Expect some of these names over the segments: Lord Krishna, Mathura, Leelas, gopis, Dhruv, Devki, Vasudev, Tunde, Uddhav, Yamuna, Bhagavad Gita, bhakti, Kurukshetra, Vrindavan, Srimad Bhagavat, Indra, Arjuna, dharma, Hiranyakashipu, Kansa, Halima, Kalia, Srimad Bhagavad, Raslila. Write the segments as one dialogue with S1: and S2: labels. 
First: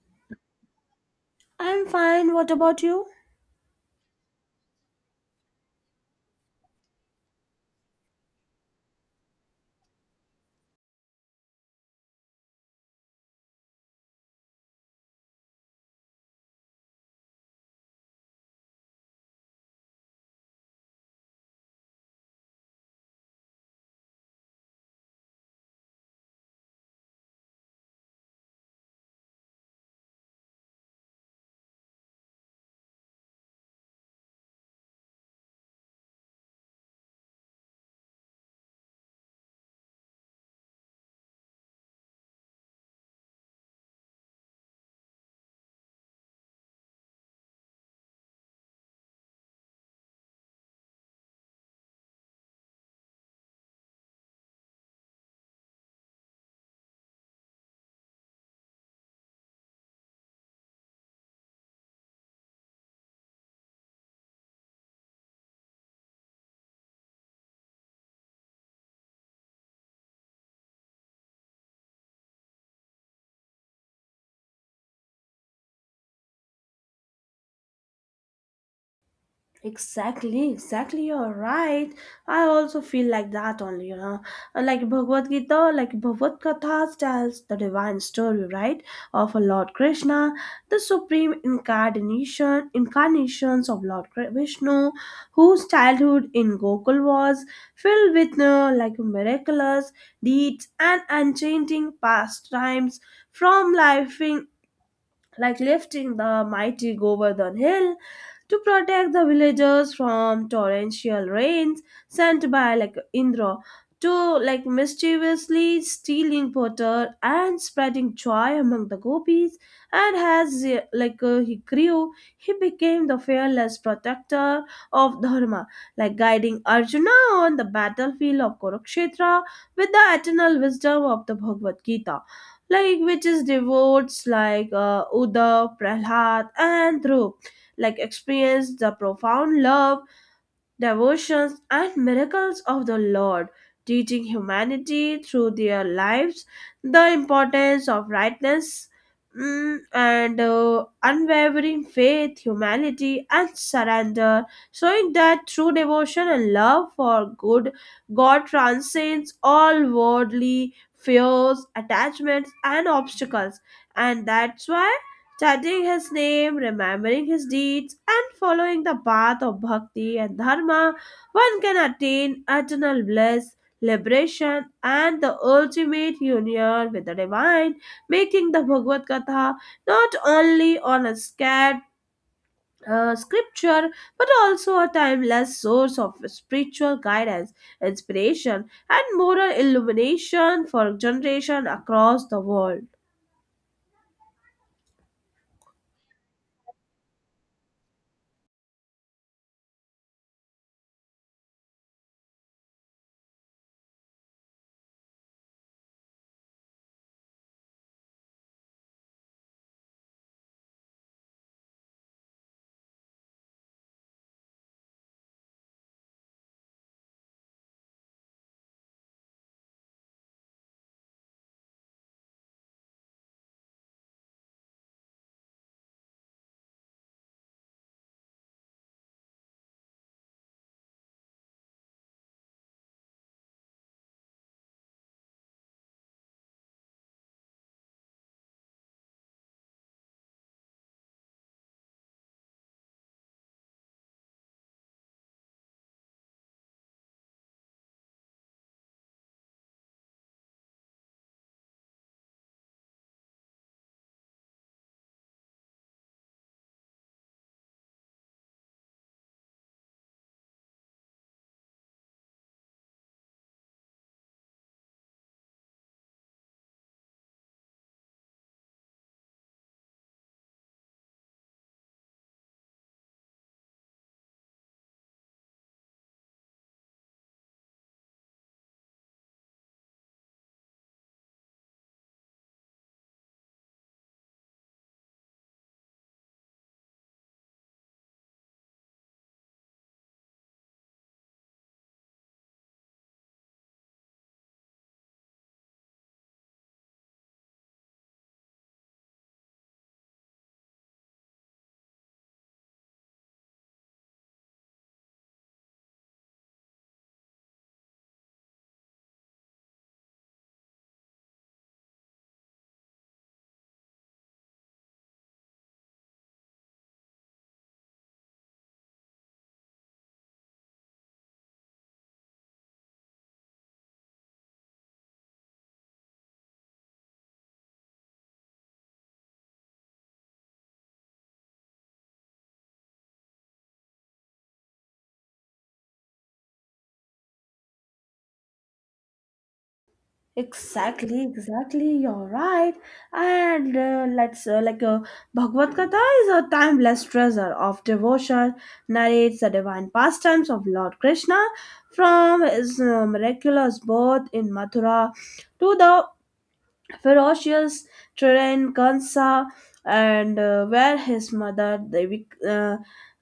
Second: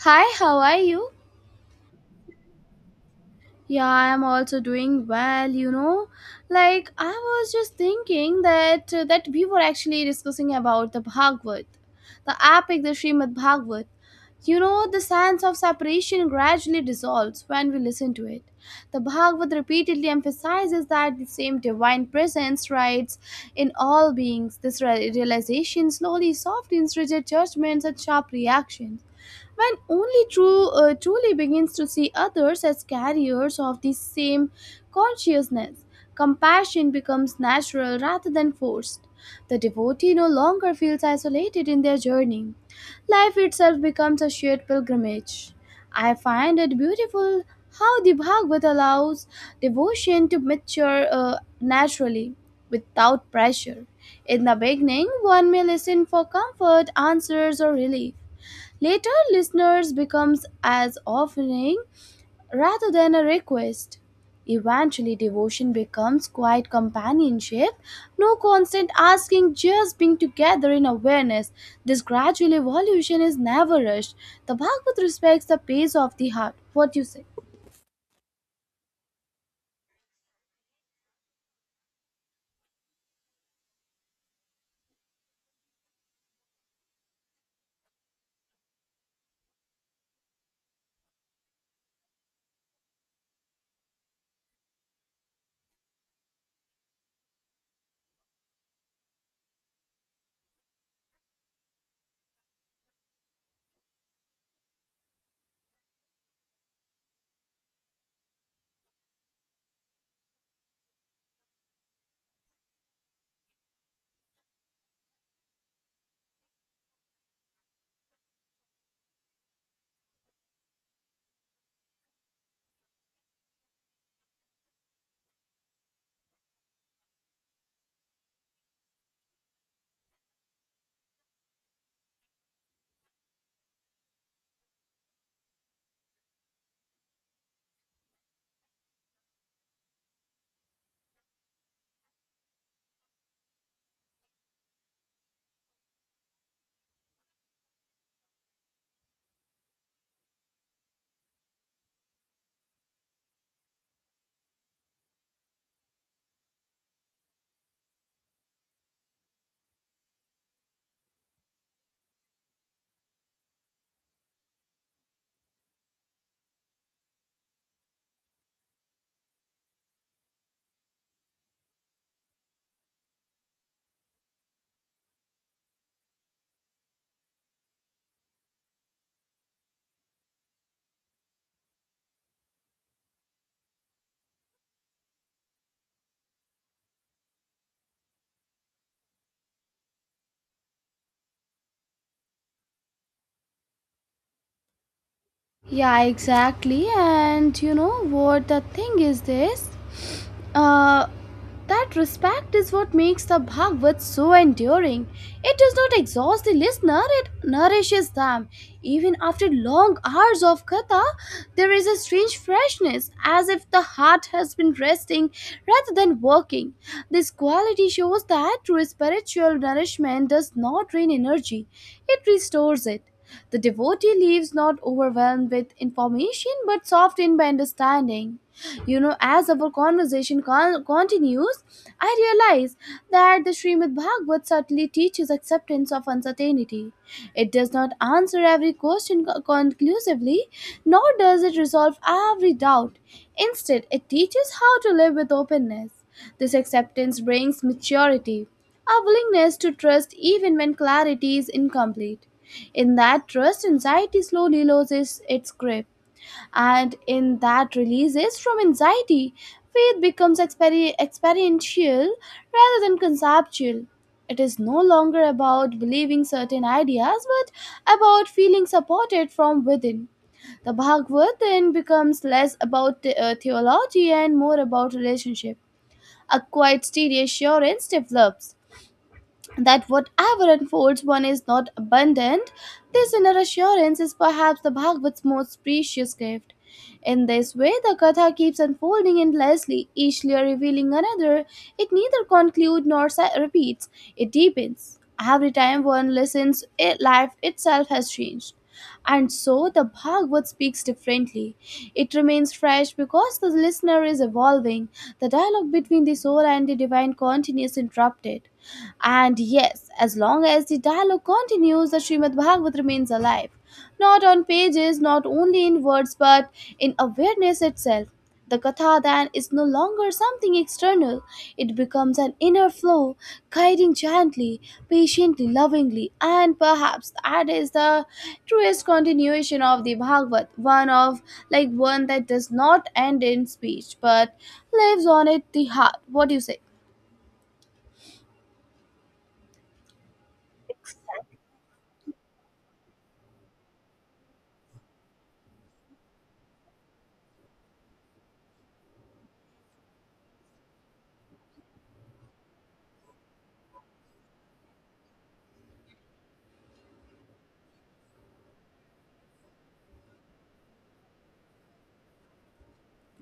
S1: Hi, how are you?
S2: I'm fine. What about you?
S1: Yeah, I'm also doing well. I was just thinking that we were actually discussing about the Bhagavad, the epic the Srimad Bhagavad. The sense of separation gradually dissolves when we listen to it. The Bhagavad repeatedly emphasizes that the same divine presence rides in all beings. This realization slowly softens rigid judgments and sharp reactions. When only true truly begins to see others as carriers of the same consciousness, compassion becomes natural rather than forced. The devotee no longer feels isolated in their journey. Life itself becomes a shared pilgrimage. I find it beautiful how the Bhagavad allows devotion to mature naturally, without pressure. In the beginning, one may listen for comfort, answers, or relief. Later, listeners becomes as offering rather than a request. Eventually, devotion becomes quiet companionship, no constant asking, just being together in awareness. This gradual evolution is never rushed. The Bhagavad respects the pace of the heart. What do you say?
S2: Exactly, exactly. You're right. I also feel like that only. Like Bhagavad Gita, like Bhagavad Katha tells the divine story, right, of Lord Krishna, the supreme incarnations of Lord Vishnu, whose childhood in Gokul was filled with like miraculous deeds and enchanting pastimes from lifing like lifting the mighty Govardhan hill to protect the villagers from torrential rains sent by like Indra to like mischievously stealing butter and spreading joy among the gopis. And as like he grew, he became the fearless protector of dharma, like guiding Arjuna on the battlefield of Kurukshetra with the eternal wisdom of the Bhagavad Gita, like which is devotes like Uddhav, Prahlad, and Dhruv like experienced the profound love, devotions, and miracles of the Lord, teaching humanity through their lives the importance of rightness and unwavering faith, humility, and surrender, showing that true devotion and love for good God transcends all worldly fears, attachments, and obstacles. And that's why chanting his name, remembering his deeds, and following the path of bhakti and dharma, one can attain eternal bliss, liberation, and the ultimate union with the divine, making the Bhagavad Gita not only on a scared scripture but also a timeless source of spiritual guidance, inspiration, and moral illumination for generation across the world.
S1: Yeah, exactly. And you know what the thing is this? Uh, that respect is what makes the Bhagavad so enduring. It does not exhaust the listener, it nourishes them. Even after long hours of katha, there is a strange freshness, as if the heart has been resting rather than working. This quality shows that true spiritual nourishment does not drain energy, it restores it. The devotee leaves not overwhelmed with information but softened by understanding. As our conversation continues, I realize that the Srimad Bhagavat subtly teaches acceptance of uncertainty. It does not answer every question conclusively, nor does it resolve every doubt. Instead, it teaches how to live with openness. This acceptance brings maturity, a willingness to trust even when clarity is incomplete. In that trust, anxiety slowly loses its grip and in that releases from anxiety. Faith becomes experiential rather than conceptual. It is no longer about believing certain ideas but about feeling supported from within. The Bhagavad then becomes less about theology and more about relationship. A quiet, steady assurance develops that whatever unfolds one is not abandoned. This inner assurance is perhaps the Bhagavat's most precious gift. In this way, the Katha keeps unfolding endlessly, each layer revealing another. It neither concludes nor repeats, it deepens. Every time one listens, it, life itself has changed. And so the Bhagavad speaks differently. It remains fresh because the listener is evolving. The dialogue between the soul and the divine continues interrupted. And yes, as long as the dialogue continues, the Srimad Bhagavat remains alive. Not on pages, not only in words, but in awareness itself. The Katha then is no longer something external, it becomes an inner flow, guiding gently, patiently, lovingly, and perhaps that is the truest continuation of the Bhagavat, one of like one that does not end in speech but lives on it the heart. What do you say?
S2: Exactly, exactly. You're right. And let's like Bhagavad Gita is a timeless treasure of devotion. Narrates the divine pastimes of Lord Krishna from his miraculous birth in Mathura to the ferocious Teren Kansa, and where his mother Devi, uh,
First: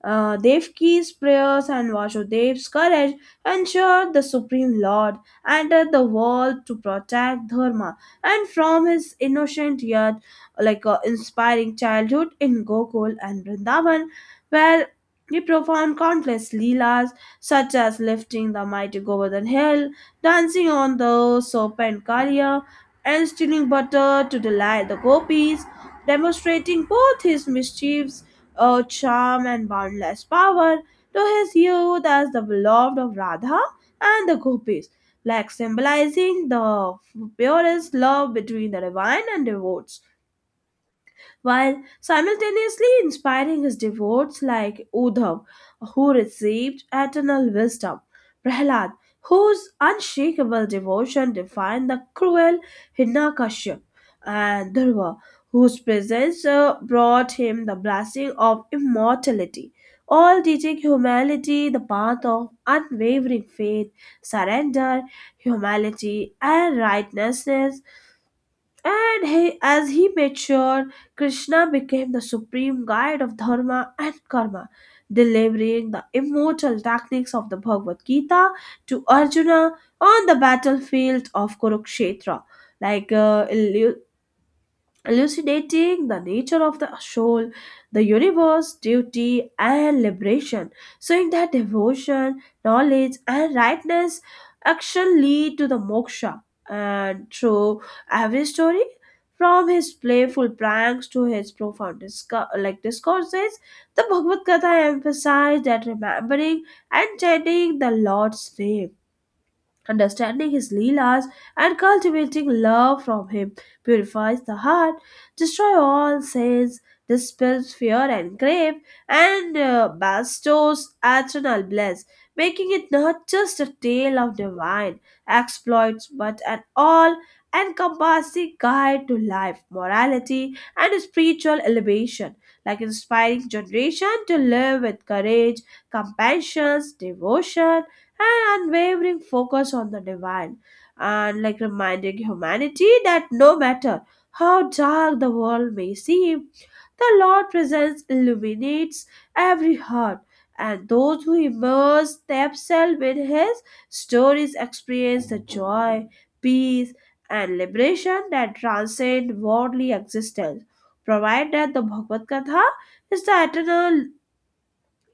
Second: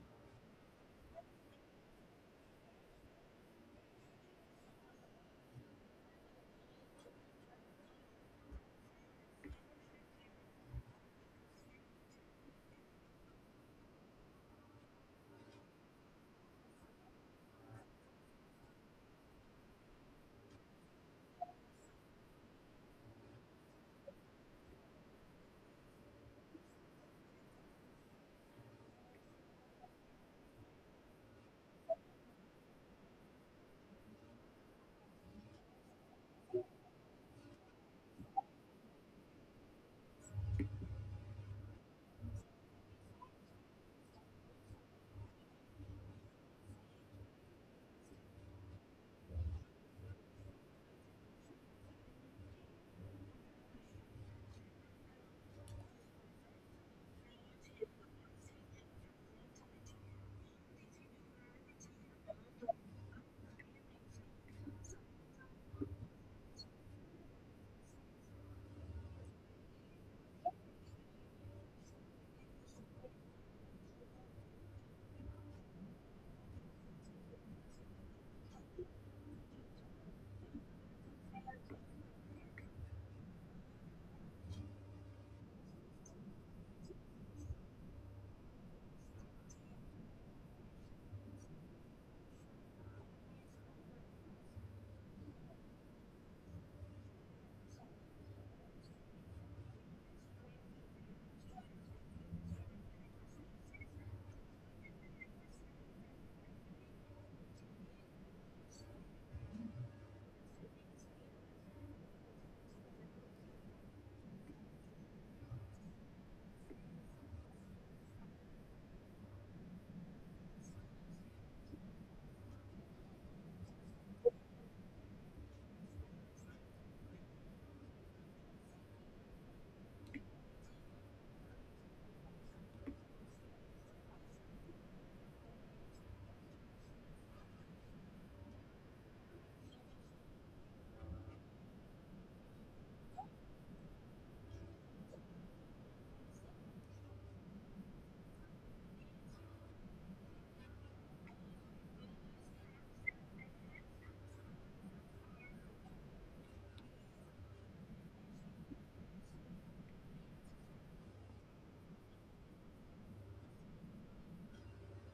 S2: uh, Devki's prayers and Vasudev's courage ensured the Supreme Lord entered the world to protect Dharma, and from his innocent yet like inspiring childhood in Gokul and Vrindavan, where he performed countless leelas such as lifting the mighty Govardhan hill, dancing on the serpent Kalia, and stealing butter to delight the gopis, demonstrating both his mischievous charm and boundless power, to his youth as the beloved of Radha and the gopis, like symbolizing the purest love between the divine and devotees, while simultaneously inspiring his devotees like Udhav, who received eternal wisdom, Prahlad, whose unshakable devotion defied the cruel Hiranyakashipu, and Dhruva, whose presence brought him the blessing of immortality. All teaching humanity the path of unwavering faith, surrender, humility, and righteousness. And he, as he matured, Krishna became the supreme guide of dharma and karma, delivering the immortal techniques of the Bhagavad Gita to Arjuna on the battlefield of Kurukshetra. Like elucidating the nature of the soul, the universe, duty, and liberation, showing that devotion, knowledge, and rightness action lead to the moksha. And through every story, from his playful pranks to his profound discourses, the Bhagavad Gita emphasized that remembering and chanting the Lord's name, understanding his Leelas and cultivating love from him purifies the heart, destroys all sins, dispels fear and grave, and bestows eternal bliss, making it not just a tale of divine exploits but an all encompassing guide to life, morality, and spiritual elevation, like inspiring generation to live with courage, compassion, devotion, an unwavering focus on the divine, and like reminding humanity that no matter how dark the world may seem, the Lord presence illuminates every heart, and those who immerse themselves in His stories experience the joy, peace, and liberation that transcend worldly existence. Provided the Bhagavad Gita is the eternal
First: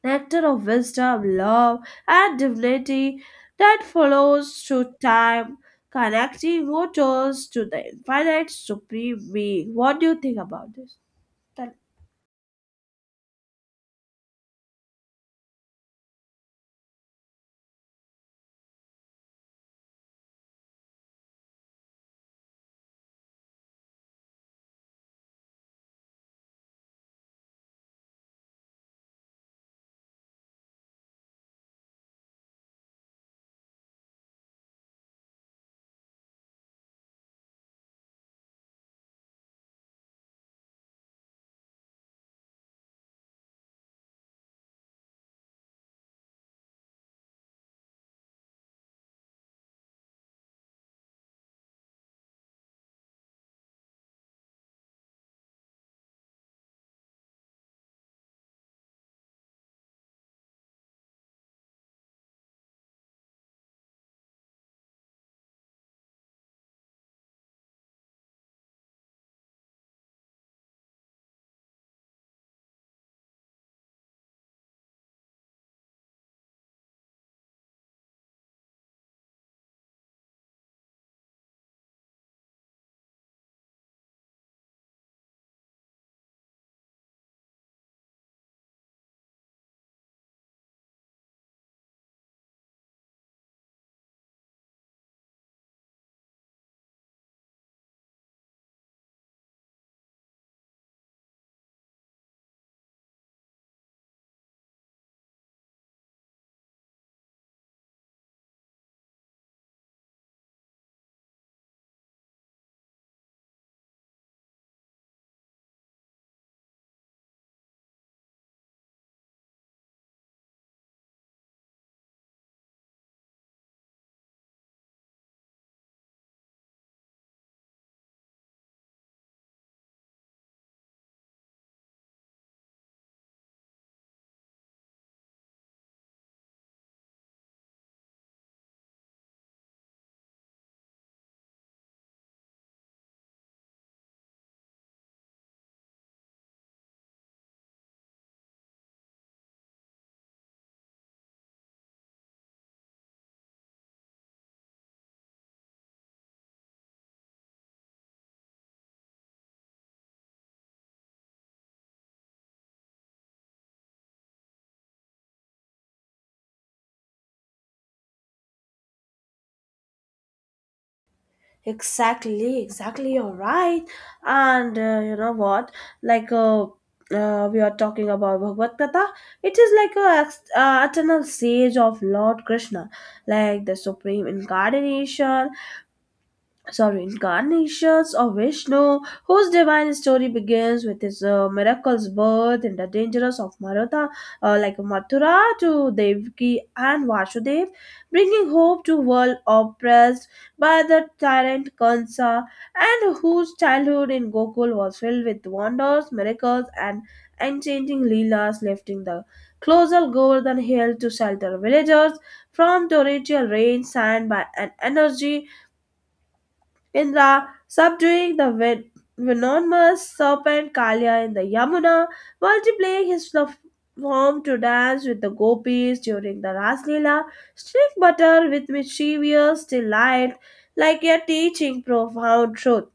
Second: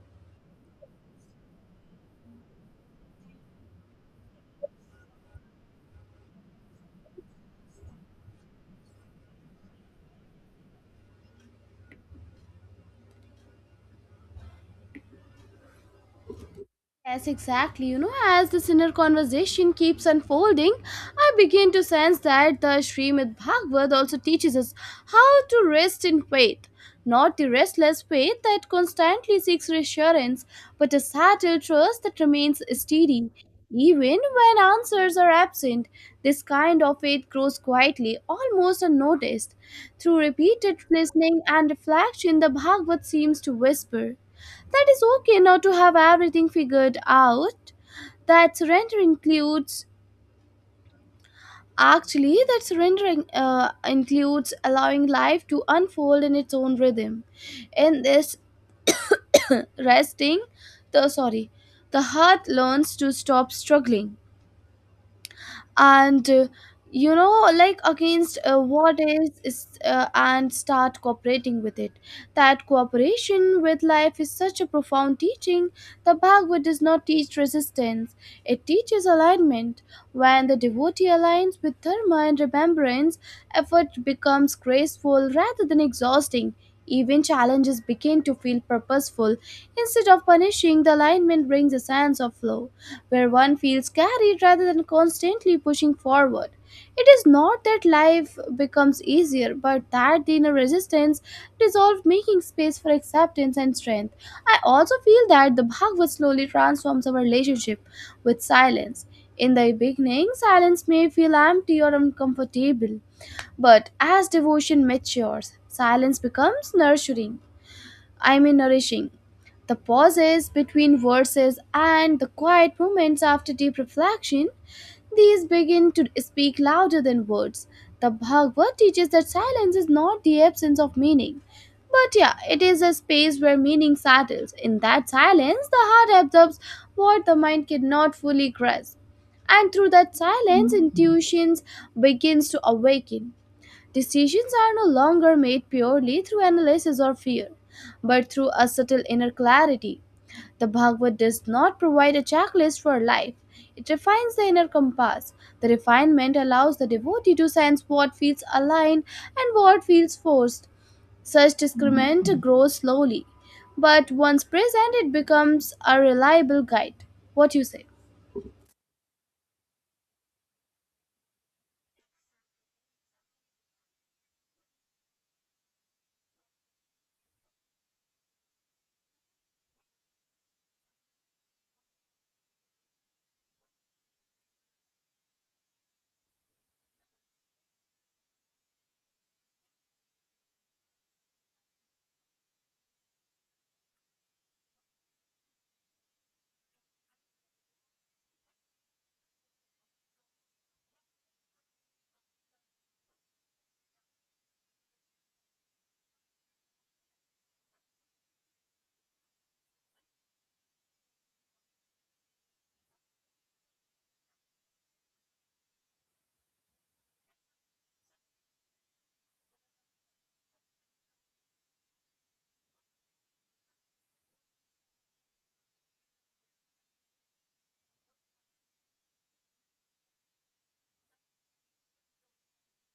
S2: nectar of wisdom, love, and divinity that flows through time, connecting mortals to the infinite supreme being. What do you think about this? Tell-
S1: Yes, exactly. As this inner conversation keeps unfolding, I begin to sense that the Srimad Bhagavad also teaches us how to rest in faith. Not the restless faith that constantly seeks reassurance, but a subtle trust that remains steady. Even when answers are absent, this kind of faith grows quietly, almost unnoticed. Through repeated listening and reflection, the Bhagavad seems to whisper. That is okay not to have everything figured out. That surrendering includes allowing life to unfold in its own rhythm. In this resting, the sorry, the heart learns to stop struggling. And you know like against what is and start cooperating with it, that cooperation with life is such a profound teaching. The Bhagavad does not teach resistance, it teaches alignment. When the devotee aligns with dharma and remembrance, effort becomes graceful rather than exhausting. Even challenges begin to feel purposeful instead of punishing. The alignment brings a sense of flow where one feels carried rather than constantly pushing forward. It is not that life becomes easier, but that the inner resistance dissolves, making space for acceptance and strength. I also feel that the Bhagavad slowly transforms our relationship with silence. In the beginning, silence may feel empty or uncomfortable, but as devotion matures, silence becomes nurturing. I mean nourishing. The pauses between verses and the quiet moments after deep reflection, these begin to speak louder than words. The Bhagavad teaches that silence is not the absence of meaning. But yeah, it is a space where meaning settles. In that silence, the heart absorbs what the mind cannot fully grasp. And through that silence, intuitions begins to awaken. Decisions are no longer made purely through analysis or fear, but through a subtle inner clarity. The Bhagavad does not provide a checklist for life. It refines the inner compass. The refinement allows the devotee to sense what feels aligned and what feels forced. Such discernment grows slowly, but once present, it becomes a reliable guide. What you say?
S2: Exactly, exactly, you're right. And you know what? Like, we are talking about Bhagavad Gita. It is like a eternal sage of Lord Krishna, like the supreme incarnations of Vishnu, whose divine story begins with his miraculous birth in the dangers of maratha like Mathura, to Devki and Vasudev, bringing hope to world oppressed by the tyrant Kansa, and whose childhood in Gokul was filled with wonders, miracles, and enchanting leelas, lifting the colossal golden hill to shelter villagers from torrential rain signed by an energy Indra, subduing the venomous serpent Kalya in the Yamuna, multiplying his form to dance with the gopis during the Raslila, strict butter with mischievous delight, like you're teaching profound truth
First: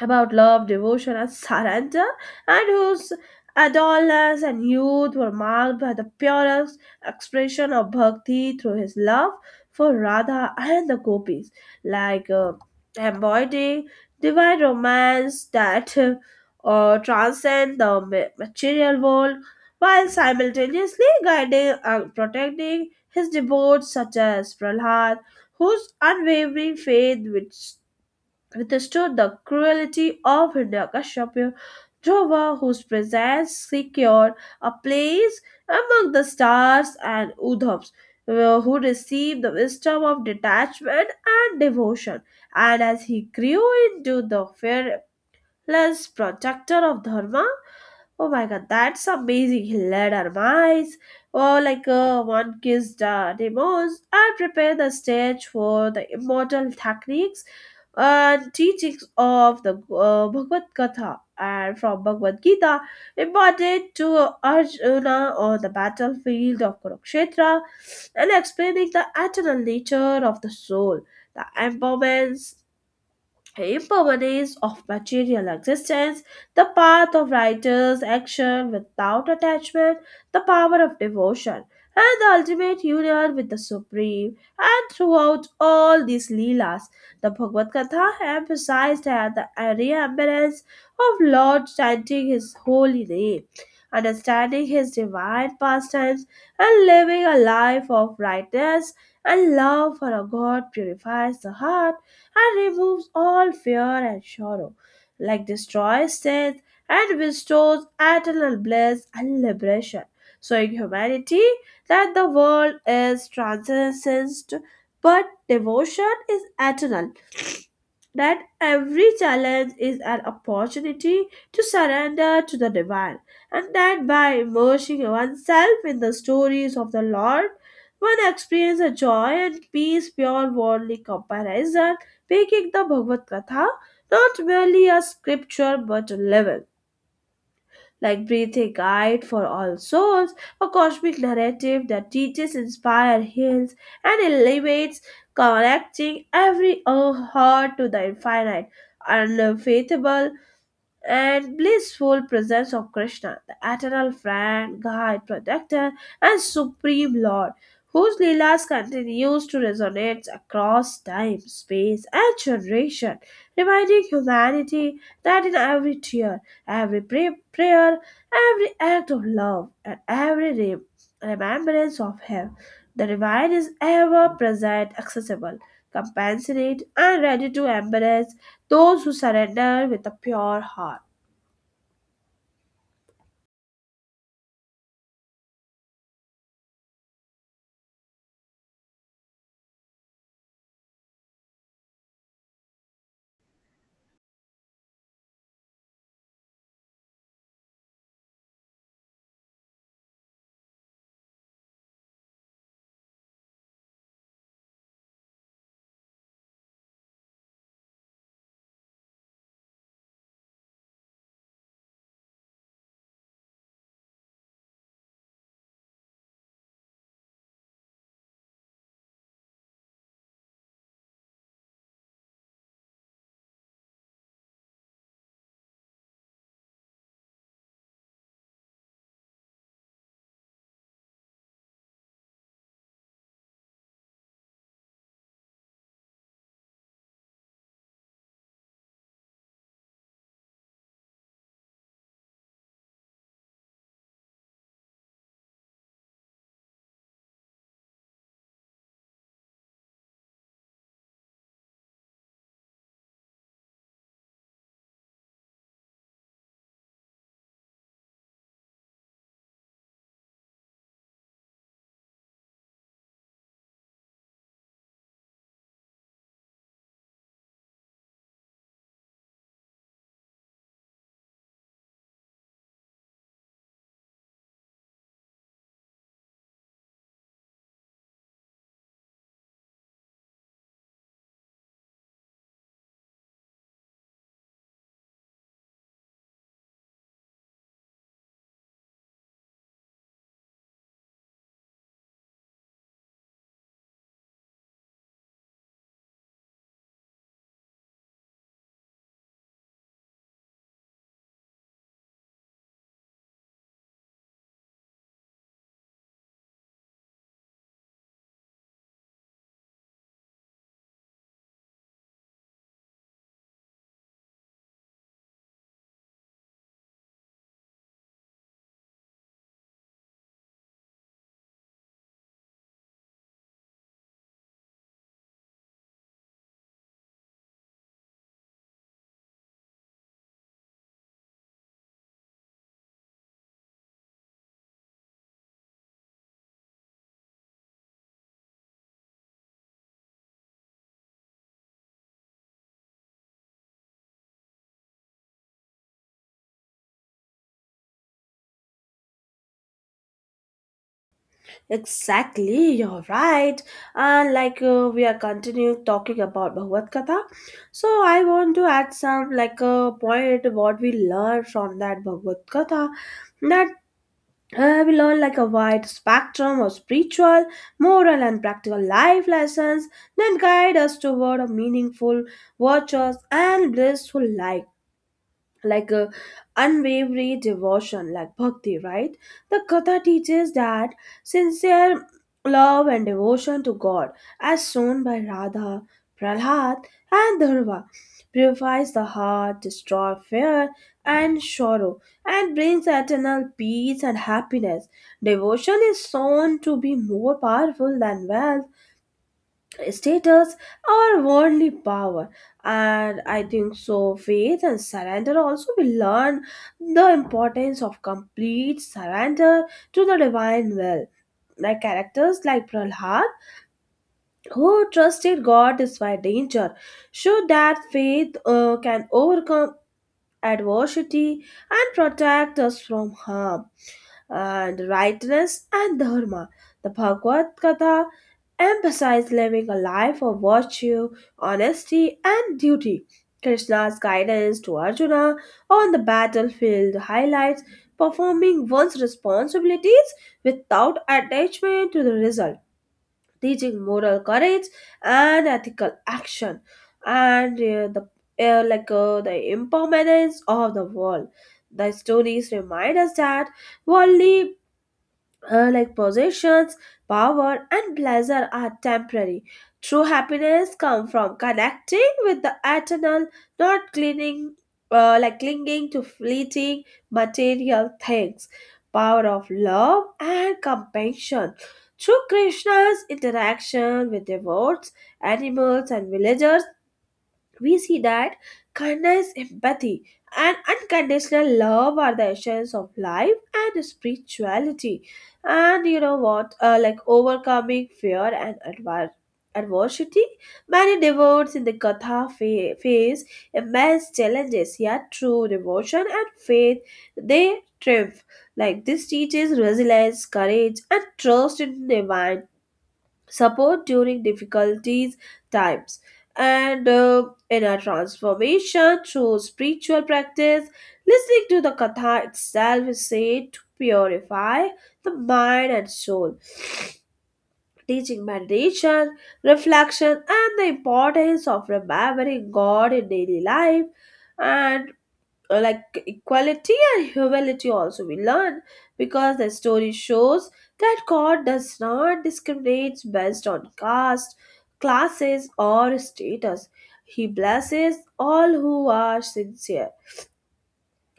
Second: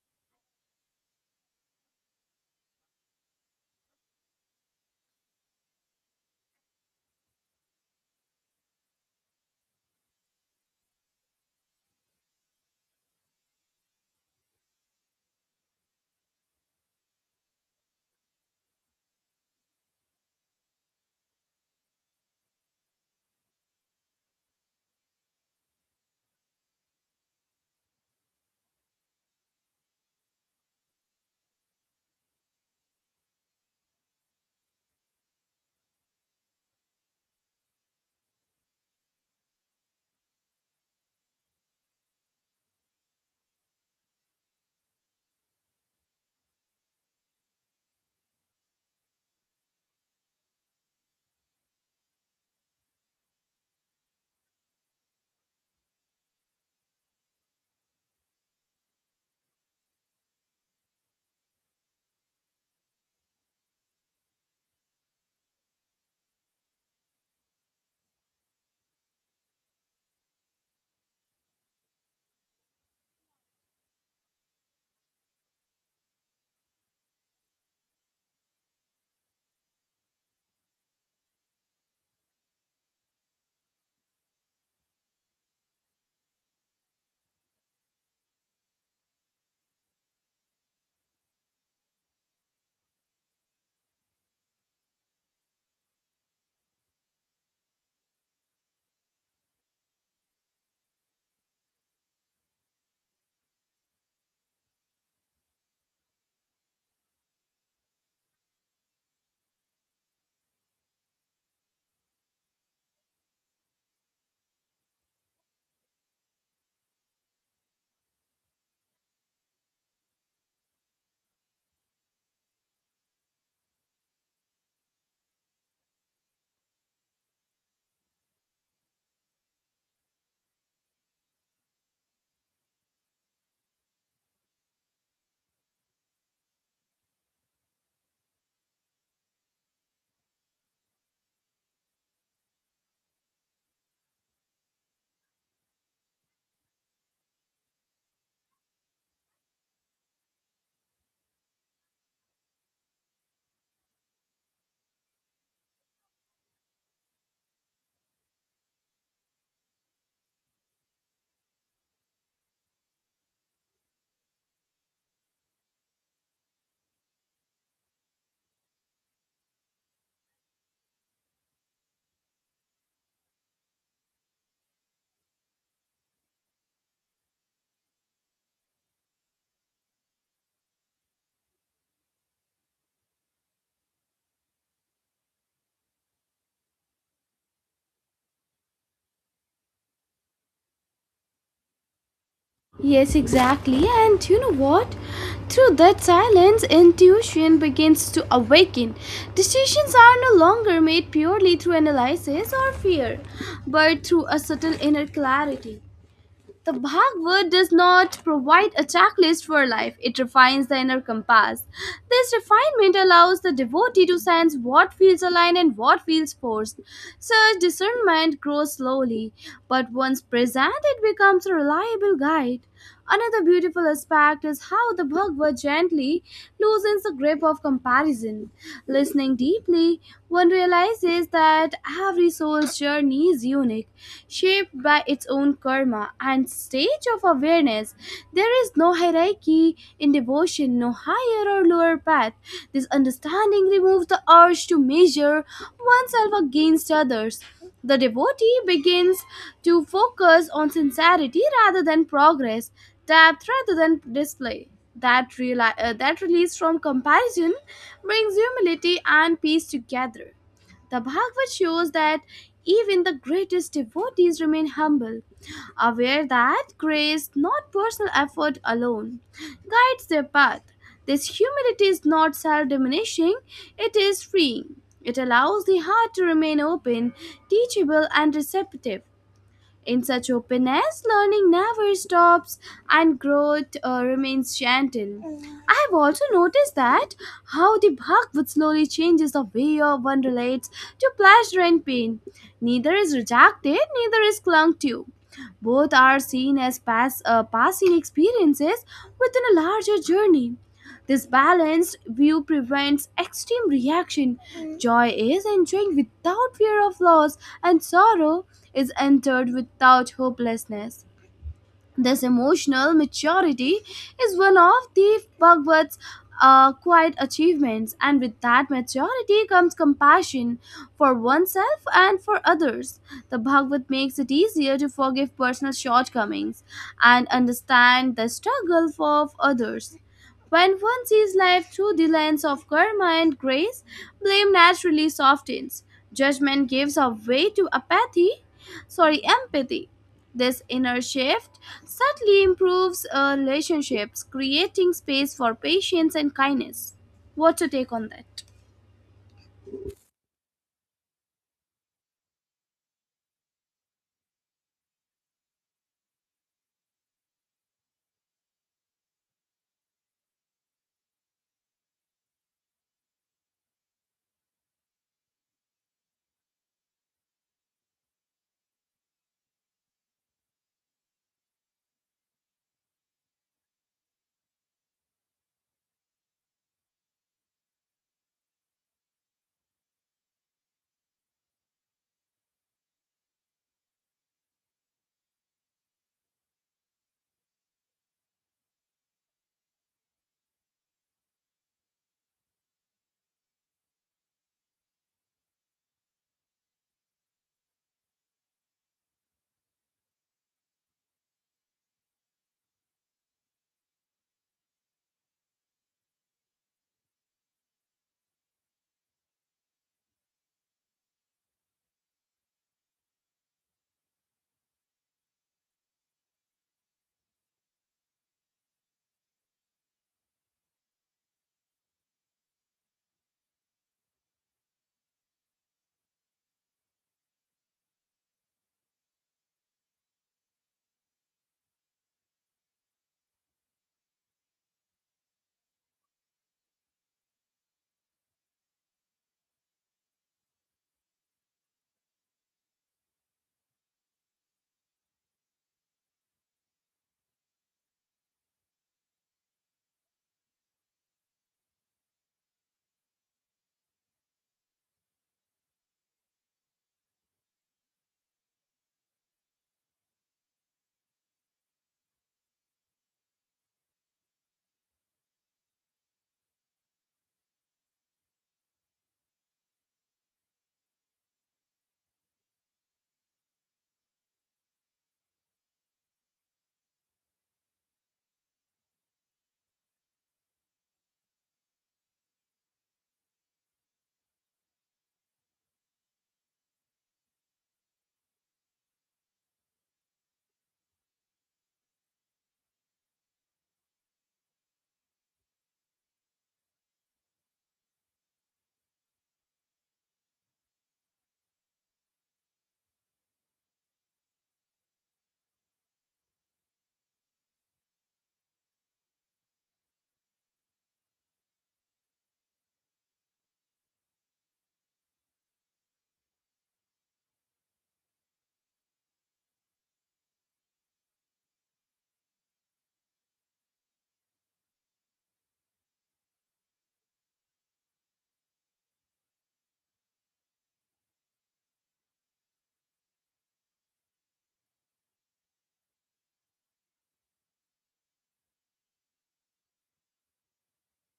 S2: about love, devotion, and surrender, and whose adolescence and youth were marked by the purest expression of bhakti through his love for Radha and the gopis, like embodying divine romance that transcend the material world, while simultaneously guiding and protecting his devotees such as Prahlad, whose unwavering faith which withstood the cruelty of Hiranyakashipu; Dhruva, whose presence secured a place among the stars; and Udhavs, who received the wisdom of detachment and devotion. And as he grew into the fearless protector of Dharma, oh my god, that's amazing. He led our mice, or like one kissed demos, and prepared the stage for the immortal techniques and teachings of the Bhagavad Gita. And from Bhagavad Gita, imparted to Arjuna on the battlefield of Kurukshetra, and explaining the eternal nature of the soul, the impermanence of material existence, the path of righteous action without attachment, the power of devotion, and the ultimate union with the Supreme. And throughout all these Leelas, the Bhagavad Gita emphasized at the remembrance of Lord, chanting His holy name, understanding His divine pastimes, and living a life of rightness and love for a God purifies the heart and removes all fear and sorrow, like destroys death and bestows eternal bliss and liberation, showing humanity that the world is transcendent but devotion is eternal, that every challenge is an opportunity to surrender to the divine, and that by immersing oneself in the stories of the Lord, one experiences a joy and peace beyond worldly comparison, making the Bhagavad Gita not merely a scripture but a living, like breathe, a guide for all souls, a cosmic narrative that teaches, inspires, heals, and elevates, connecting every heart to the infinite, unfathomable, and blissful presence of Krishna, the eternal friend, guide, protector, and supreme lord, whose Leelas continues to resonate across time, space, and generation, reminding humanity that in every tear, every prayer, every act of love, and every remembrance of Him, the divide is ever present, accessible, compassionate, and ready to embrace those who surrender with a pure heart.
S1: Yes, exactly. And you know what? Through that silence, intuition begins to awaken. Decisions are no longer made purely through analysis or fear, but through a subtle inner clarity. The Bhagavad does not provide a checklist for life, it refines the inner compass. This refinement allows the devotee to sense what feels aligned and what feels forced. Such discernment grows slowly, but once present, it becomes a reliable guide. Another beautiful aspect is how the Bhagavad gently loosens the grip of comparison. Listening deeply, one realizes that every soul's journey is unique, shaped by its own karma and stage of awareness. There is no hierarchy in devotion, no higher or lower path. This understanding removes the urge to measure oneself against others. The devotee begins to focus on sincerity rather than progress, depth rather than display. That release from comparison brings humility and peace together. The Bhagavad shows that even the greatest devotees remain humble, aware that grace, not personal effort alone, guides their path. This humility is not self diminishing, it is freeing. It allows the heart to remain open, teachable, and receptive. In such openness, learning never stops and growth remains gentle. I have also noticed that how the Bhagavad slowly changes the way of one relates to pleasure and pain. Neither is rejected, neither is clung to. Both are seen as passing experiences within a larger journey. This balanced view prevents extreme reaction. Joy is enjoying without fear of loss, and sorrow is entered without hopelessness. This emotional maturity is one of the Bhagavad's quiet achievements, and with that maturity comes compassion for oneself and for others. The Bhagavad makes it easier to forgive personal shortcomings and understand the struggle of others. When one sees life through the lens of karma and grace, blame naturally softens. Judgment gives a way to apathy, sorry, empathy. This inner shift subtly improves relationships, creating space for patience and kindness. What's your take on that?
S2: Exactly, you're right. And like we are continuing talking about Bhagavad Gita, so I want to add some like a point what we learn from that Bhagavad Gita. That We learn like a wide spectrum of spiritual, moral, and practical life lessons that guide us toward a meaningful, virtuous, and blissful life, like a unwavering devotion, like bhakti, right? The Katha teaches that sincere love and devotion to God, as shown by Radha, Prahlad, and Dharva, purifies the heart, destroys fear and sorrow, and brings eternal peace and happiness. Devotion is shown to be more powerful than wealth, status, or worldly power. And I think so, faith and surrender also we learn, the importance of complete surrender to the divine will. Like characters like Prahlad, who trusted God despite danger, showed that faith can overcome adversity and protect us from harm, and rightness and dharma. The Bhagavad Gita emphasizes living a life of virtue, honesty, and duty. Krishna's guidance to Arjuna on the battlefield highlights performing one's responsibilities without attachment to the result, teaching moral courage and ethical action. And the impermanence of the world. The stories remind us that worldly like possessions, power, and pleasure are temporary. True happiness comes from connecting with the eternal, not clinging to fleeting material things. Power of love and compassion. Through Krishna's interaction with devotes, animals, and villagers, we see that kindness, empathy, and unconditional love are the essence of life and spirituality. And you know what? Like overcoming fear and adversity, many devotees in the Katha face immense challenges, yet through devotion and faith, they triumph. Like this teaches resilience, courage, and trust in divine support during difficulties times. And inner transformation through spiritual practice, listening to the katha itself is said to purify the mind and soul, teaching meditation, reflection, and the importance of remembering God in daily life. And like equality and humility also we learn, because the story shows that God does not discriminate based on caste, classes, or status. He blesses all who are sincere,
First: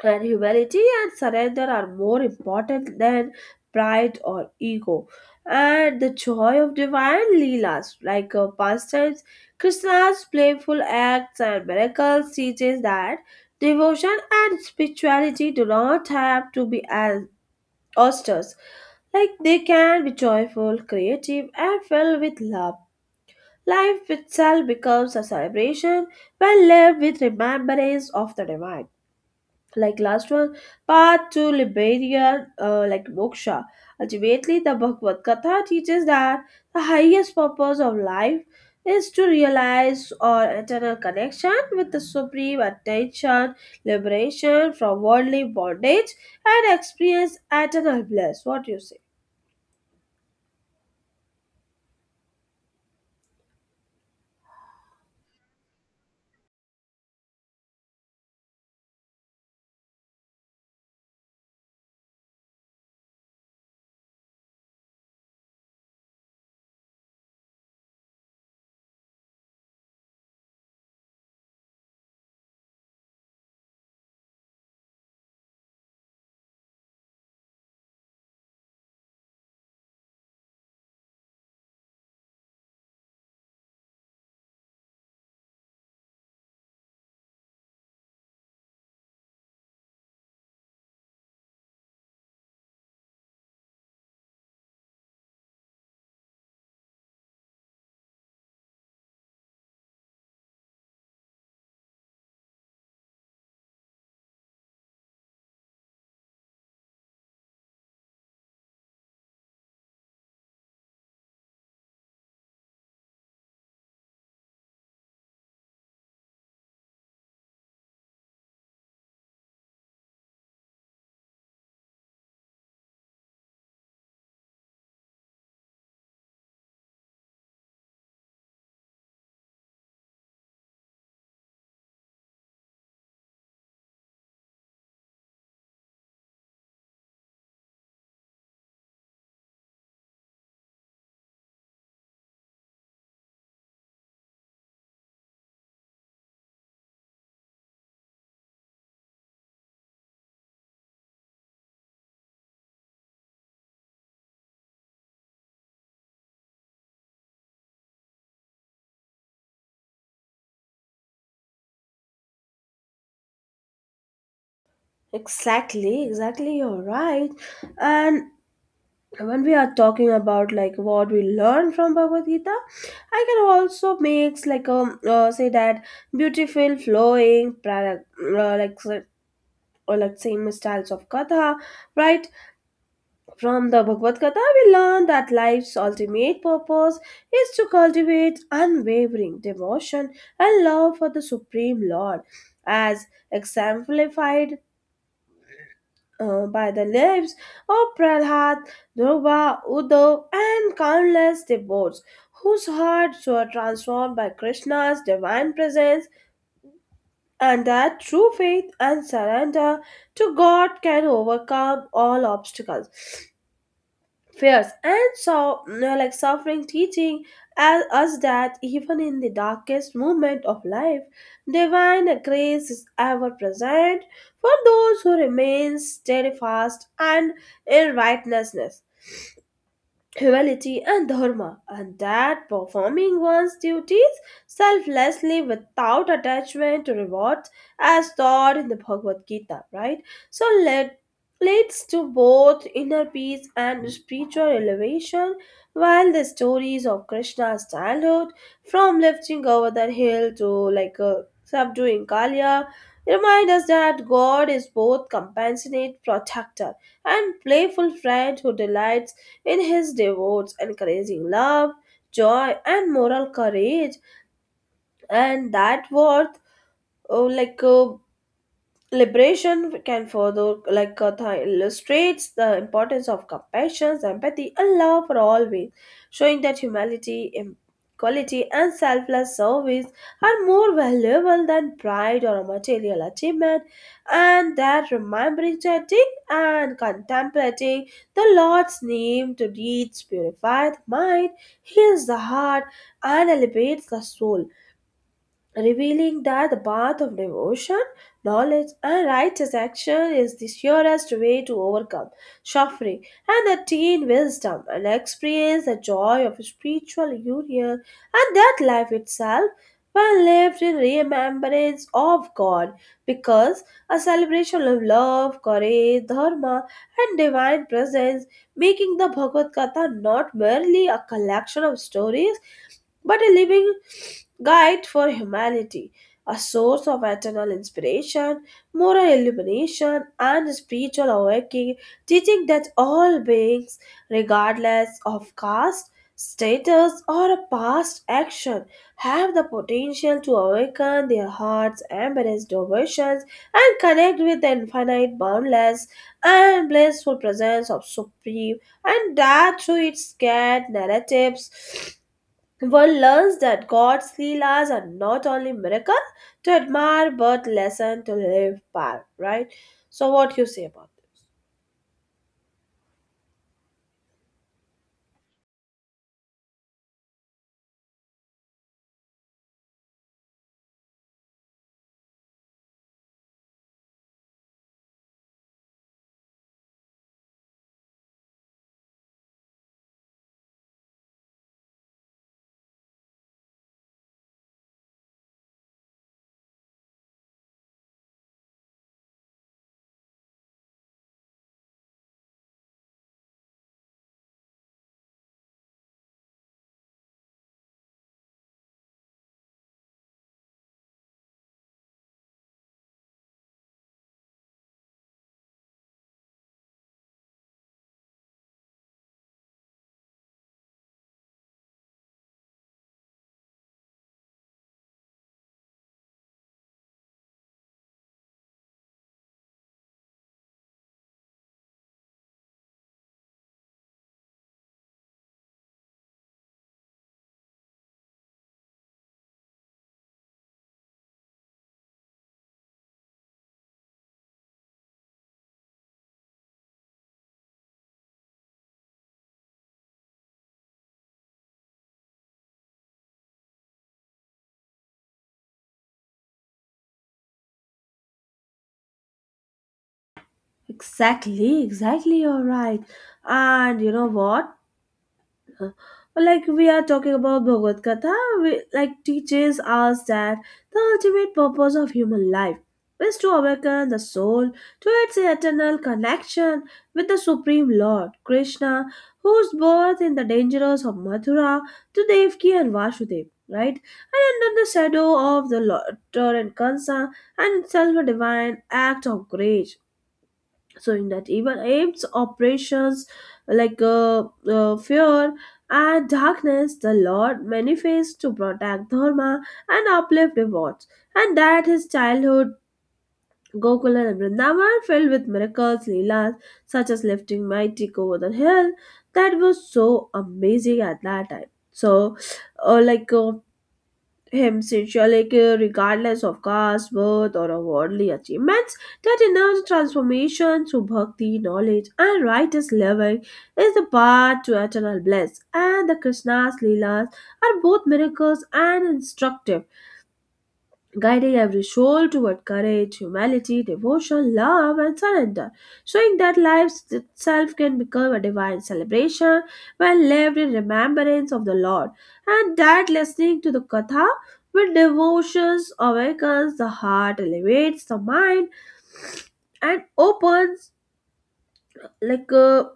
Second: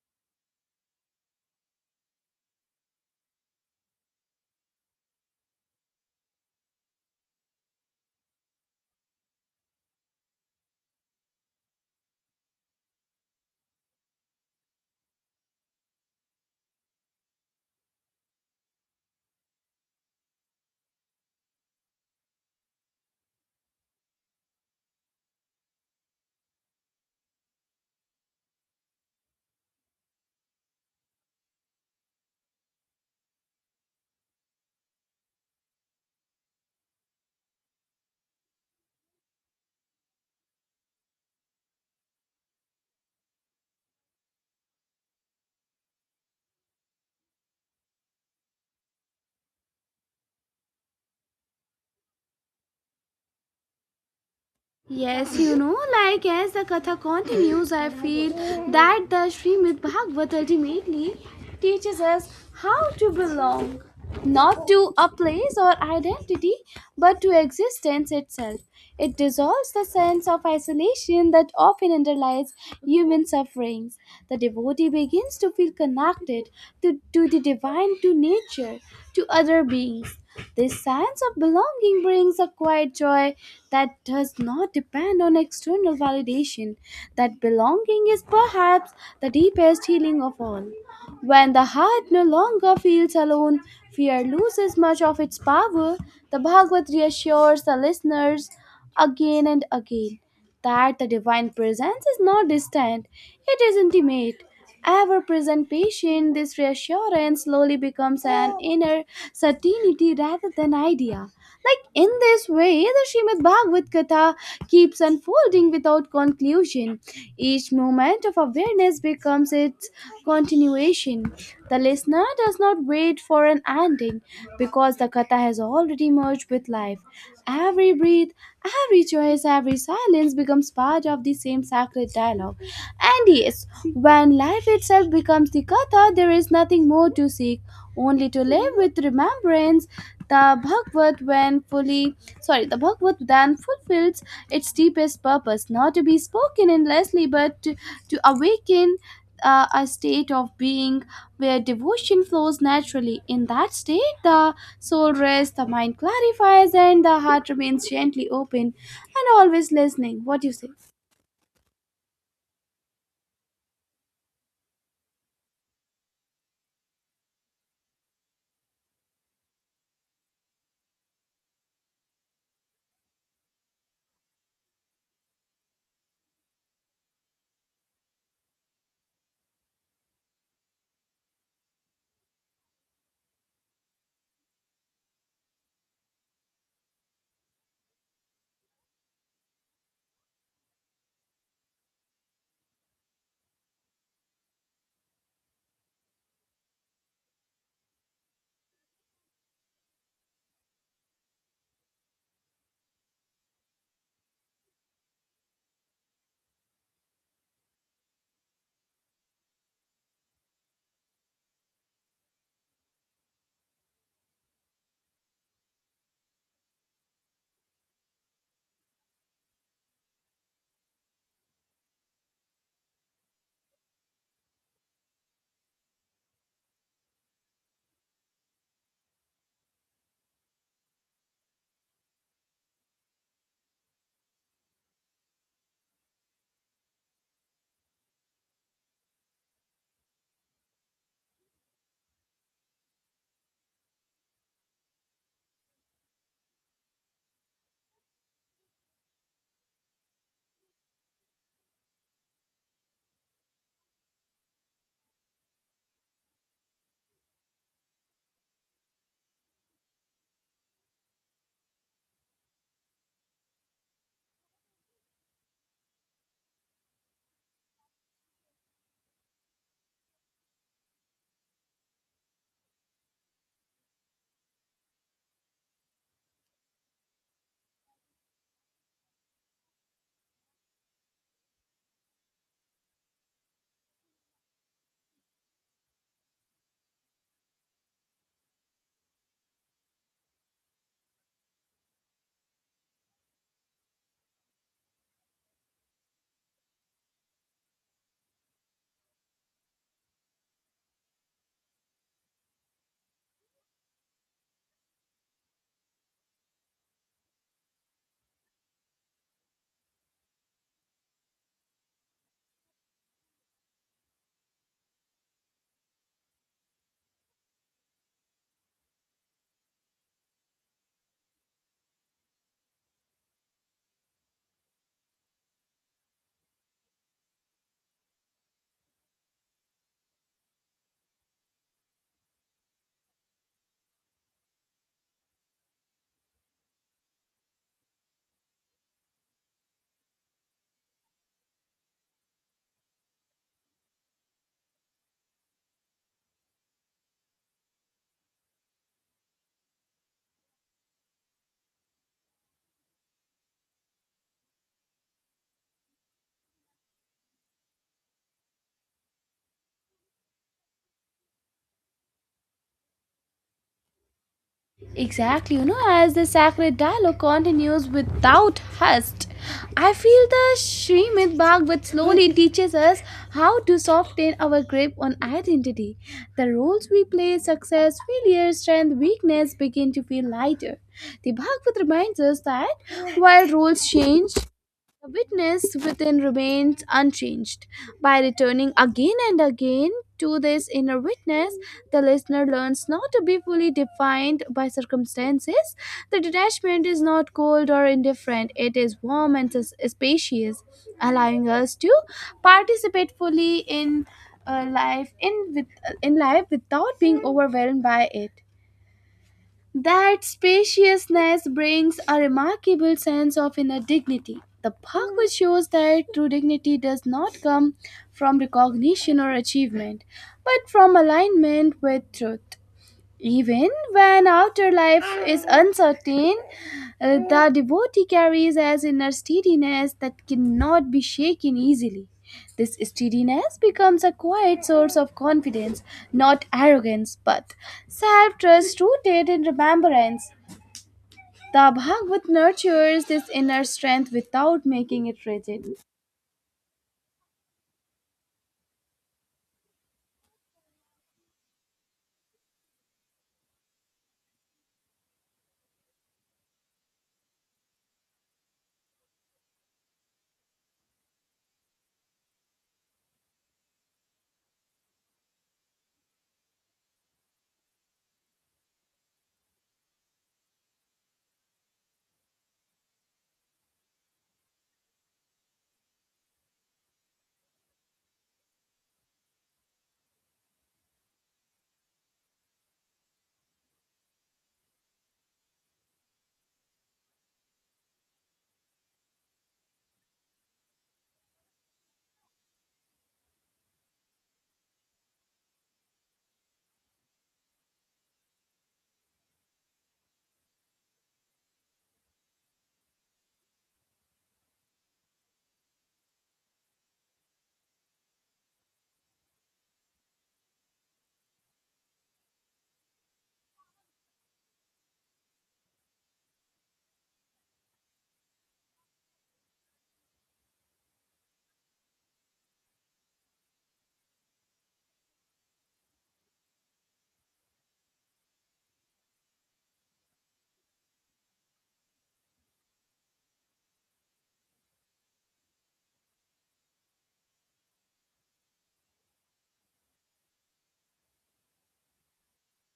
S2: and humility and surrender are more important than pride or ego. And the joy of divine leelas, like pastimes, Krishna's playful acts and miracles teaches that devotion and spirituality do not have to be as austere. Like they can be joyful, creative, and filled with love. Life itself becomes a celebration when lived with remembrance of the divine. Like last one, path to liberia like moksha. Ultimately the Bhagavad Gita teaches that the highest purpose of life is to realize our eternal connection with the supreme attention, liberation from worldly bondage, and experience eternal bliss. What do you say?
S1: Yes, you know, like as the Katha continues, I feel that the Srimad Bhagavat ultimately teaches us how to belong, not to a place or identity, but to existence itself. It dissolves the sense of isolation that often underlies human sufferings. The devotee begins to feel connected to the divine, to nature, to other beings. This sense of belonging brings a quiet joy that does not depend on external validation. That belonging is perhaps the deepest healing of all. When the heart no longer feels alone, fear loses much of its power. The Bhagavad reassures the listeners again and again that the divine presence is not distant, it is intimate ever present patient, this reassurance slowly becomes an inner certainty rather than idea. Like in this way, the Srimad Bhagavad Gita keeps unfolding without conclusion. Each moment of awareness becomes its continuation. The listener does not wait for an ending because the Katha has already merged with life. Every breath, every choice, every silence becomes part of the same sacred dialogue. And yes, when life itself becomes the katha, there is nothing more to seek, only to live with remembrance. The Bhagavad, when fully, sorry, the Bhagavad then fulfills its deepest purpose, not to be spoken endlessly, but to awaken a state of being where devotion flows naturally. In that state, the soul rests, the mind clarifies, and the heart remains gently open and always listening. What do you say?
S2: Exactly, exactly, you're right. And when we are talking about like what we learn from Bhagavad Gita, I can also makes like say that beautiful flowing product, like or like same styles of Katha, right? From the Bhagavad Gita, we learn that life's ultimate purpose is to cultivate unwavering devotion and love for the supreme lord, as exemplified by the lips of Prahlad, Dhruva, Uddhav, and countless devotees whose hearts were transformed by Krishna's divine presence, and that true faith and surrender to God can overcome all obstacles, fears, and so, you know, like suffering, teaching as, us that even in the darkest moment of life divine grace is ever present for those who remain steadfast and in righteousness, humanity, and dharma, and that performing one's duties selflessly without attachment to rewards as taught in the Bhagavad Gita, right? So let leads to both inner peace and spiritual elevation, while the stories of Krishna's childhood from lifting over the hill to like uh, subduing kalya remind us that God is both compassionate protector and playful friend who delights in his devotes, encouraging love, joy, and moral courage, and that worth, oh, liberation can further, like Katha illustrates, the importance of compassion, empathy, and love for all beings, showing that humanity, equality, and selfless service are more valuable than pride or material achievement, and that remembering, chanting, and contemplating the Lord's name to reach purified mind, heals the heart, and elevates the soul, revealing that the path of devotion, knowledge, and righteous action is the surest way to overcome suffering and attain wisdom and experience the joy of spiritual union, and that life itself when lived in remembrance of God because a celebration of love, courage, dharma, and divine presence, making the Bhagavad Gita not merely a collection of stories but a living guide for humanity, a source of eternal inspiration, moral illumination, and spiritual awakening, teaching that all beings, regardless of caste, status, or past action, have the potential to awaken their hearts, embrace devotions, and connect with the infinite, boundless, and blissful presence of Supreme, and that through its scared narratives one learns that God's Leelas are not only miracle to admire but lesson to live by, right? So what you say about it?
S1: Exactly, you know, as the sacred dialogue continues without haste, I feel the Srimad Bhagavat slowly teaches us how to soften our grip on identity. The roles we play, success, failure, strength, weakness begin to feel lighter. The Bhagavat reminds us that while roles change, the witness within remains unchanged. By returning again and again to this inner witness, the listener learns not to be fully defined by circumstances. The detachment is not cold or indifferent, it is warm and spacious, allowing us to participate fully in uh, life in, with, life without being overwhelmed by it. That spaciousness brings a remarkable sense of inner dignity. The parkway shows that true dignity does not come from recognition or achievement, but from alignment with truth. Even when afterlife is uncertain, the devotee carries as inner steadiness that cannot be shaken easily. This steadiness becomes a quiet source of confidence, not arrogance, but self trust rooted in remembrance. The Bhagavad nurtures this inner strength without making it rigid.
S2: Exactly, exactly, you're right. And you know what? Like we are talking about Bhagavad Gita, we, like teaches us that the ultimate purpose of human life is to awaken the soul to its eternal connection with the Supreme Lord Krishna, whose birth in the dangers of Mathura to Devki and Vasudev, right? And under the shadow of the laughter and concern and self a divine act of grace, so in that evil apes operations like uh, fear and darkness the lord manifests to protect dharma and uplift devotees, and that his childhood Gokula and Vrindavan filled with miracles, leelas, such as lifting mighty over the hill, that was so amazing at that time. So, uh, like, uh, him sincerely care regardless of caste, birth, or worldly achievements. That inner transformation through bhakti, knowledge, and righteous living is the path to eternal bliss. And the Krishna's Leelas are both miracles and instructive, guiding every soul toward courage, humility, devotion, love, and surrender, showing that life itself can become a divine celebration when lived in remembrance of the Lord, and that listening to the Katha with devotions awakens the heart, elevates the mind, and opens like a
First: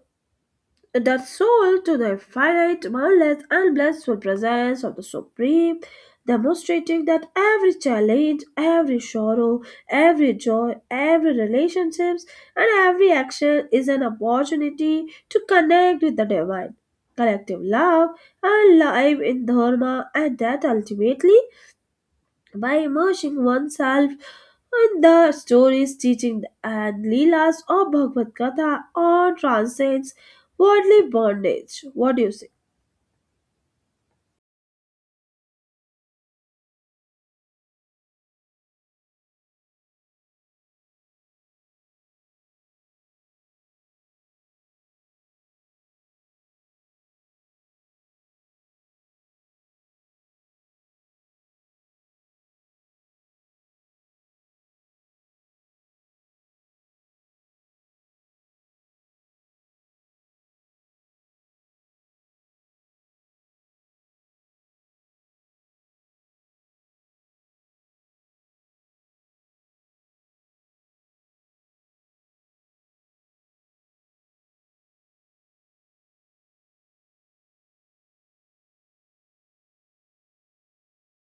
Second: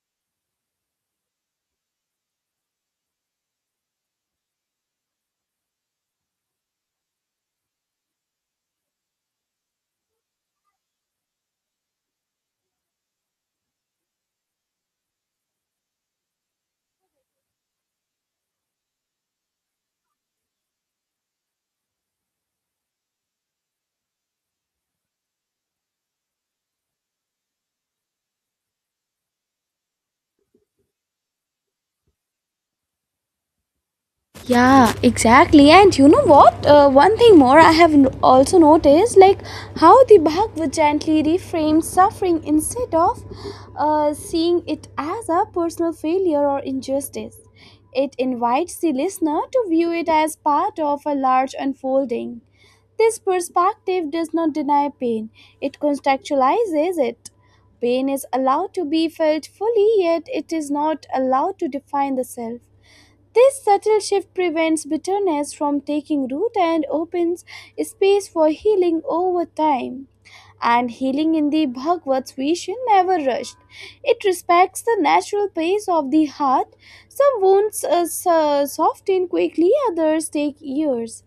S2: that soul to the finite, boundless, and blissful presence of the Supreme, demonstrating that every challenge, every sorrow, every joy, every relationships, and every action is an opportunity to connect with the divine. Collective love and life in Dharma, and that ultimately by immersing oneself in the stories teaching and Leelas of Bhagavad Gita or transcends worldly bondage. What do you say?
S1: Yeah, exactly. And you know what? One thing more I have also noticed like how the Bhagavad gently reframes suffering instead of seeing it as a personal failure or injustice. It invites the listener to view it as part of a large unfolding. This perspective does not deny pain, it contextualizes it. Pain is allowed to be felt fully, yet it is not allowed to define the self. This subtle shift prevents bitterness from taking root and opens space for healing over time. And healing in the Bhagavad's vision never rushed. It respects the natural pace of the heart. Some wounds soften quickly, others take years.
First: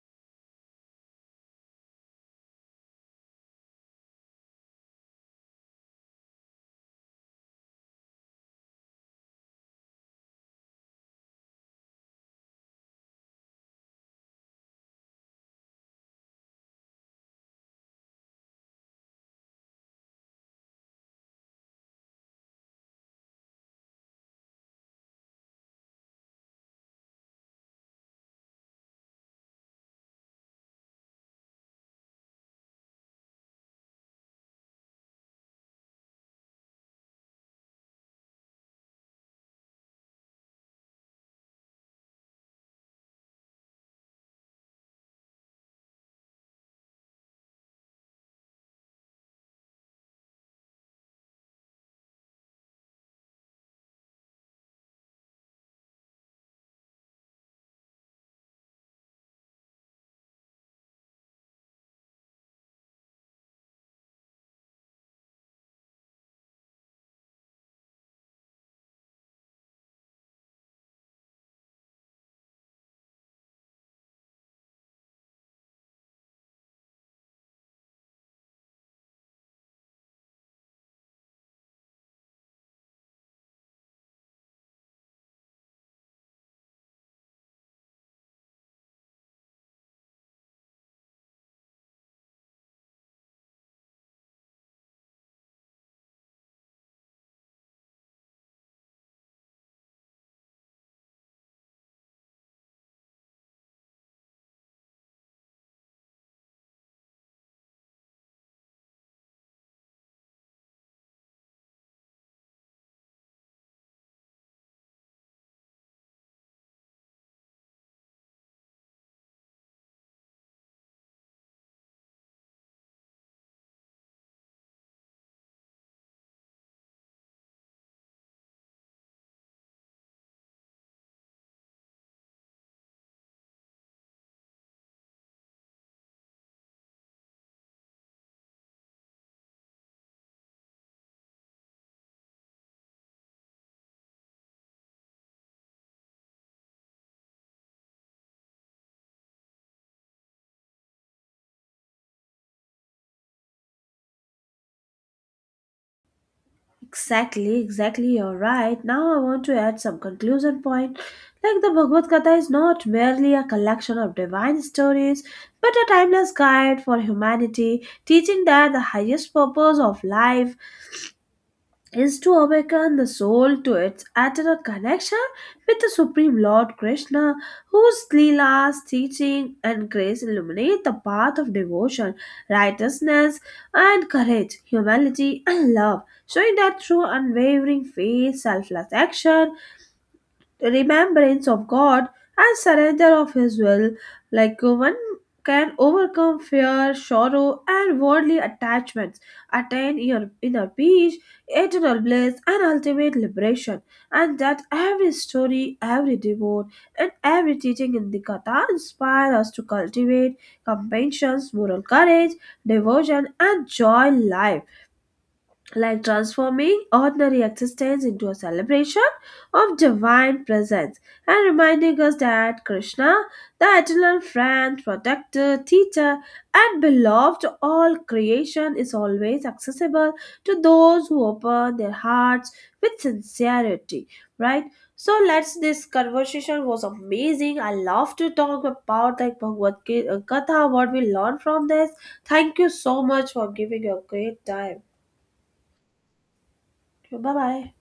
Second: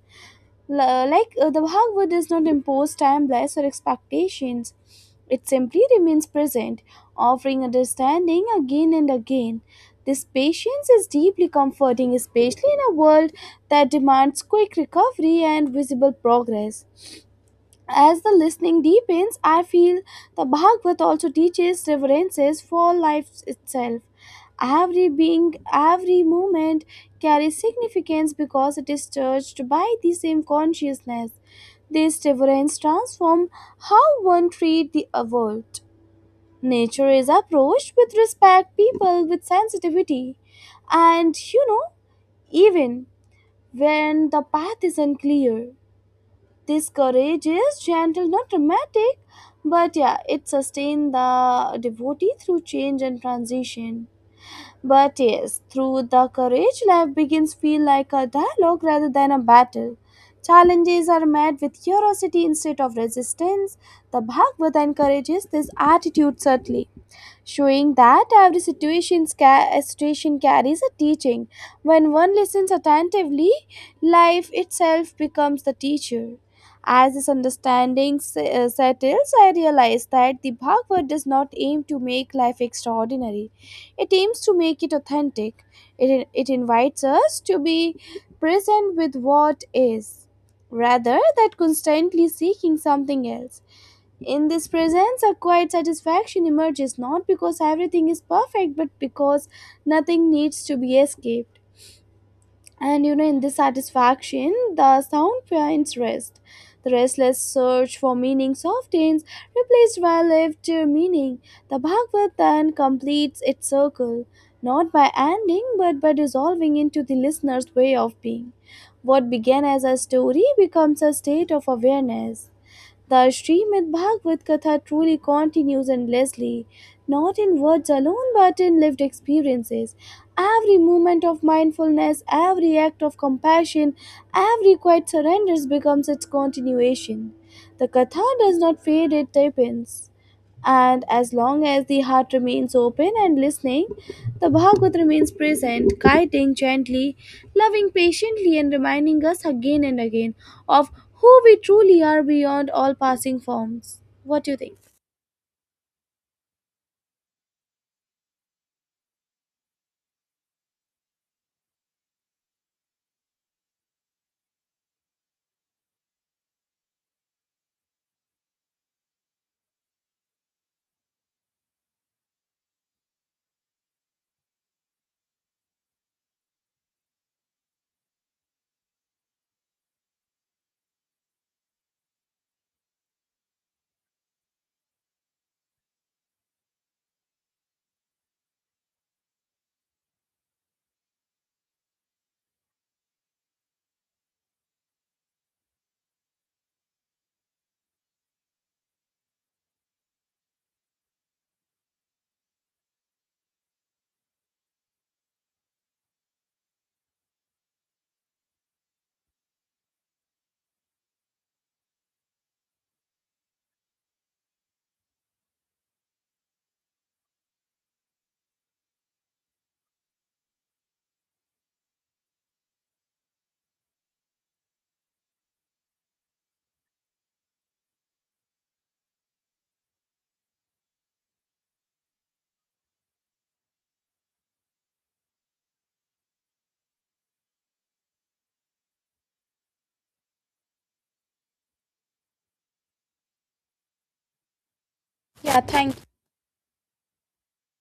S1: Like, the Bhagavad does not impose timelines or expectations. It simply remains present, offering understanding again and again. This patience is deeply comforting, especially in a world that demands quick recovery and visible progress. As the listening deepens, I feel the Bhagavad also teaches reverences for life itself. Every being, every moment carries significance because it is touched by the same consciousness. This reverence transforms how one treats the world. Nature is approached with respect, people with sensitivity, and you know, even when the path is unclear, this courage is gentle, not dramatic, but yeah, it sustains the devotee through change and transition. But yes, through the courage, life begins feel like a dialogue rather than a battle. Challenges are met with curiosity instead of resistance. The Bhagavad encourages this attitude subtly, showing that every situation, situation carries a teaching. When one listens attentively, life itself becomes the teacher. As this understanding settles, I realize that the Bhagavad does not aim to make life extraordinary. It aims to make it authentic. It invites us to be present with what is, rather than constantly seeking something else. In this presence, a quiet satisfaction emerges, not because everything is perfect, but because nothing needs to be escaped. And you know, in this satisfaction, the sound finds rest. The restless search for meaning softens, replaced by lived meaning. The Bhagavad then completes its circle, not by ending, but by dissolving into the listener's way of being. What began as a story becomes a state of awareness. The Srimad Bhagavat Katha truly continues endlessly, not in words alone but in lived experiences. Every moment of mindfulness, every act of compassion, every quiet surrender becomes its continuation. The Katha does not fade, it deepens, and as long as the heart remains open and listening, the Bhagavad remains present, guiding gently, loving patiently, and reminding us again and again of who we truly are beyond all passing forms. What do you think?
S2: Exactly, exactly, you're right. Now I want to add some conclusion point. Like the Bhagavad Gita is not merely a collection of divine stories, but a timeless guide for humanity, teaching that the highest purpose of life is to awaken the soul to its eternal connection with the Supreme Lord Krishna, whose Leelas, teaching, and grace illuminate the path of devotion, righteousness, and courage, humility, and love, showing that through unwavering faith, selfless action, remembrance of God, and surrender of His will. One can overcome fear, sorrow, and worldly attachments, attain your inner peace, eternal bliss, and ultimate liberation. And that every story, every devote, and every teaching in the Katha inspire us to cultivate compassion, moral courage, devotion, and joy in life, like transforming ordinary existence into a celebration of divine presence and reminding us that Krishna, the eternal friend, protector, teacher, and beloved to all creation, is always accessible to those who open their hearts with sincerity. Right? So let's this conversation was amazing. I love to talk about like Bhagavad Gita, what we learn from this. Thank you so much for giving your great time.
S1: Yeah, thank you.
S2: 拜拜。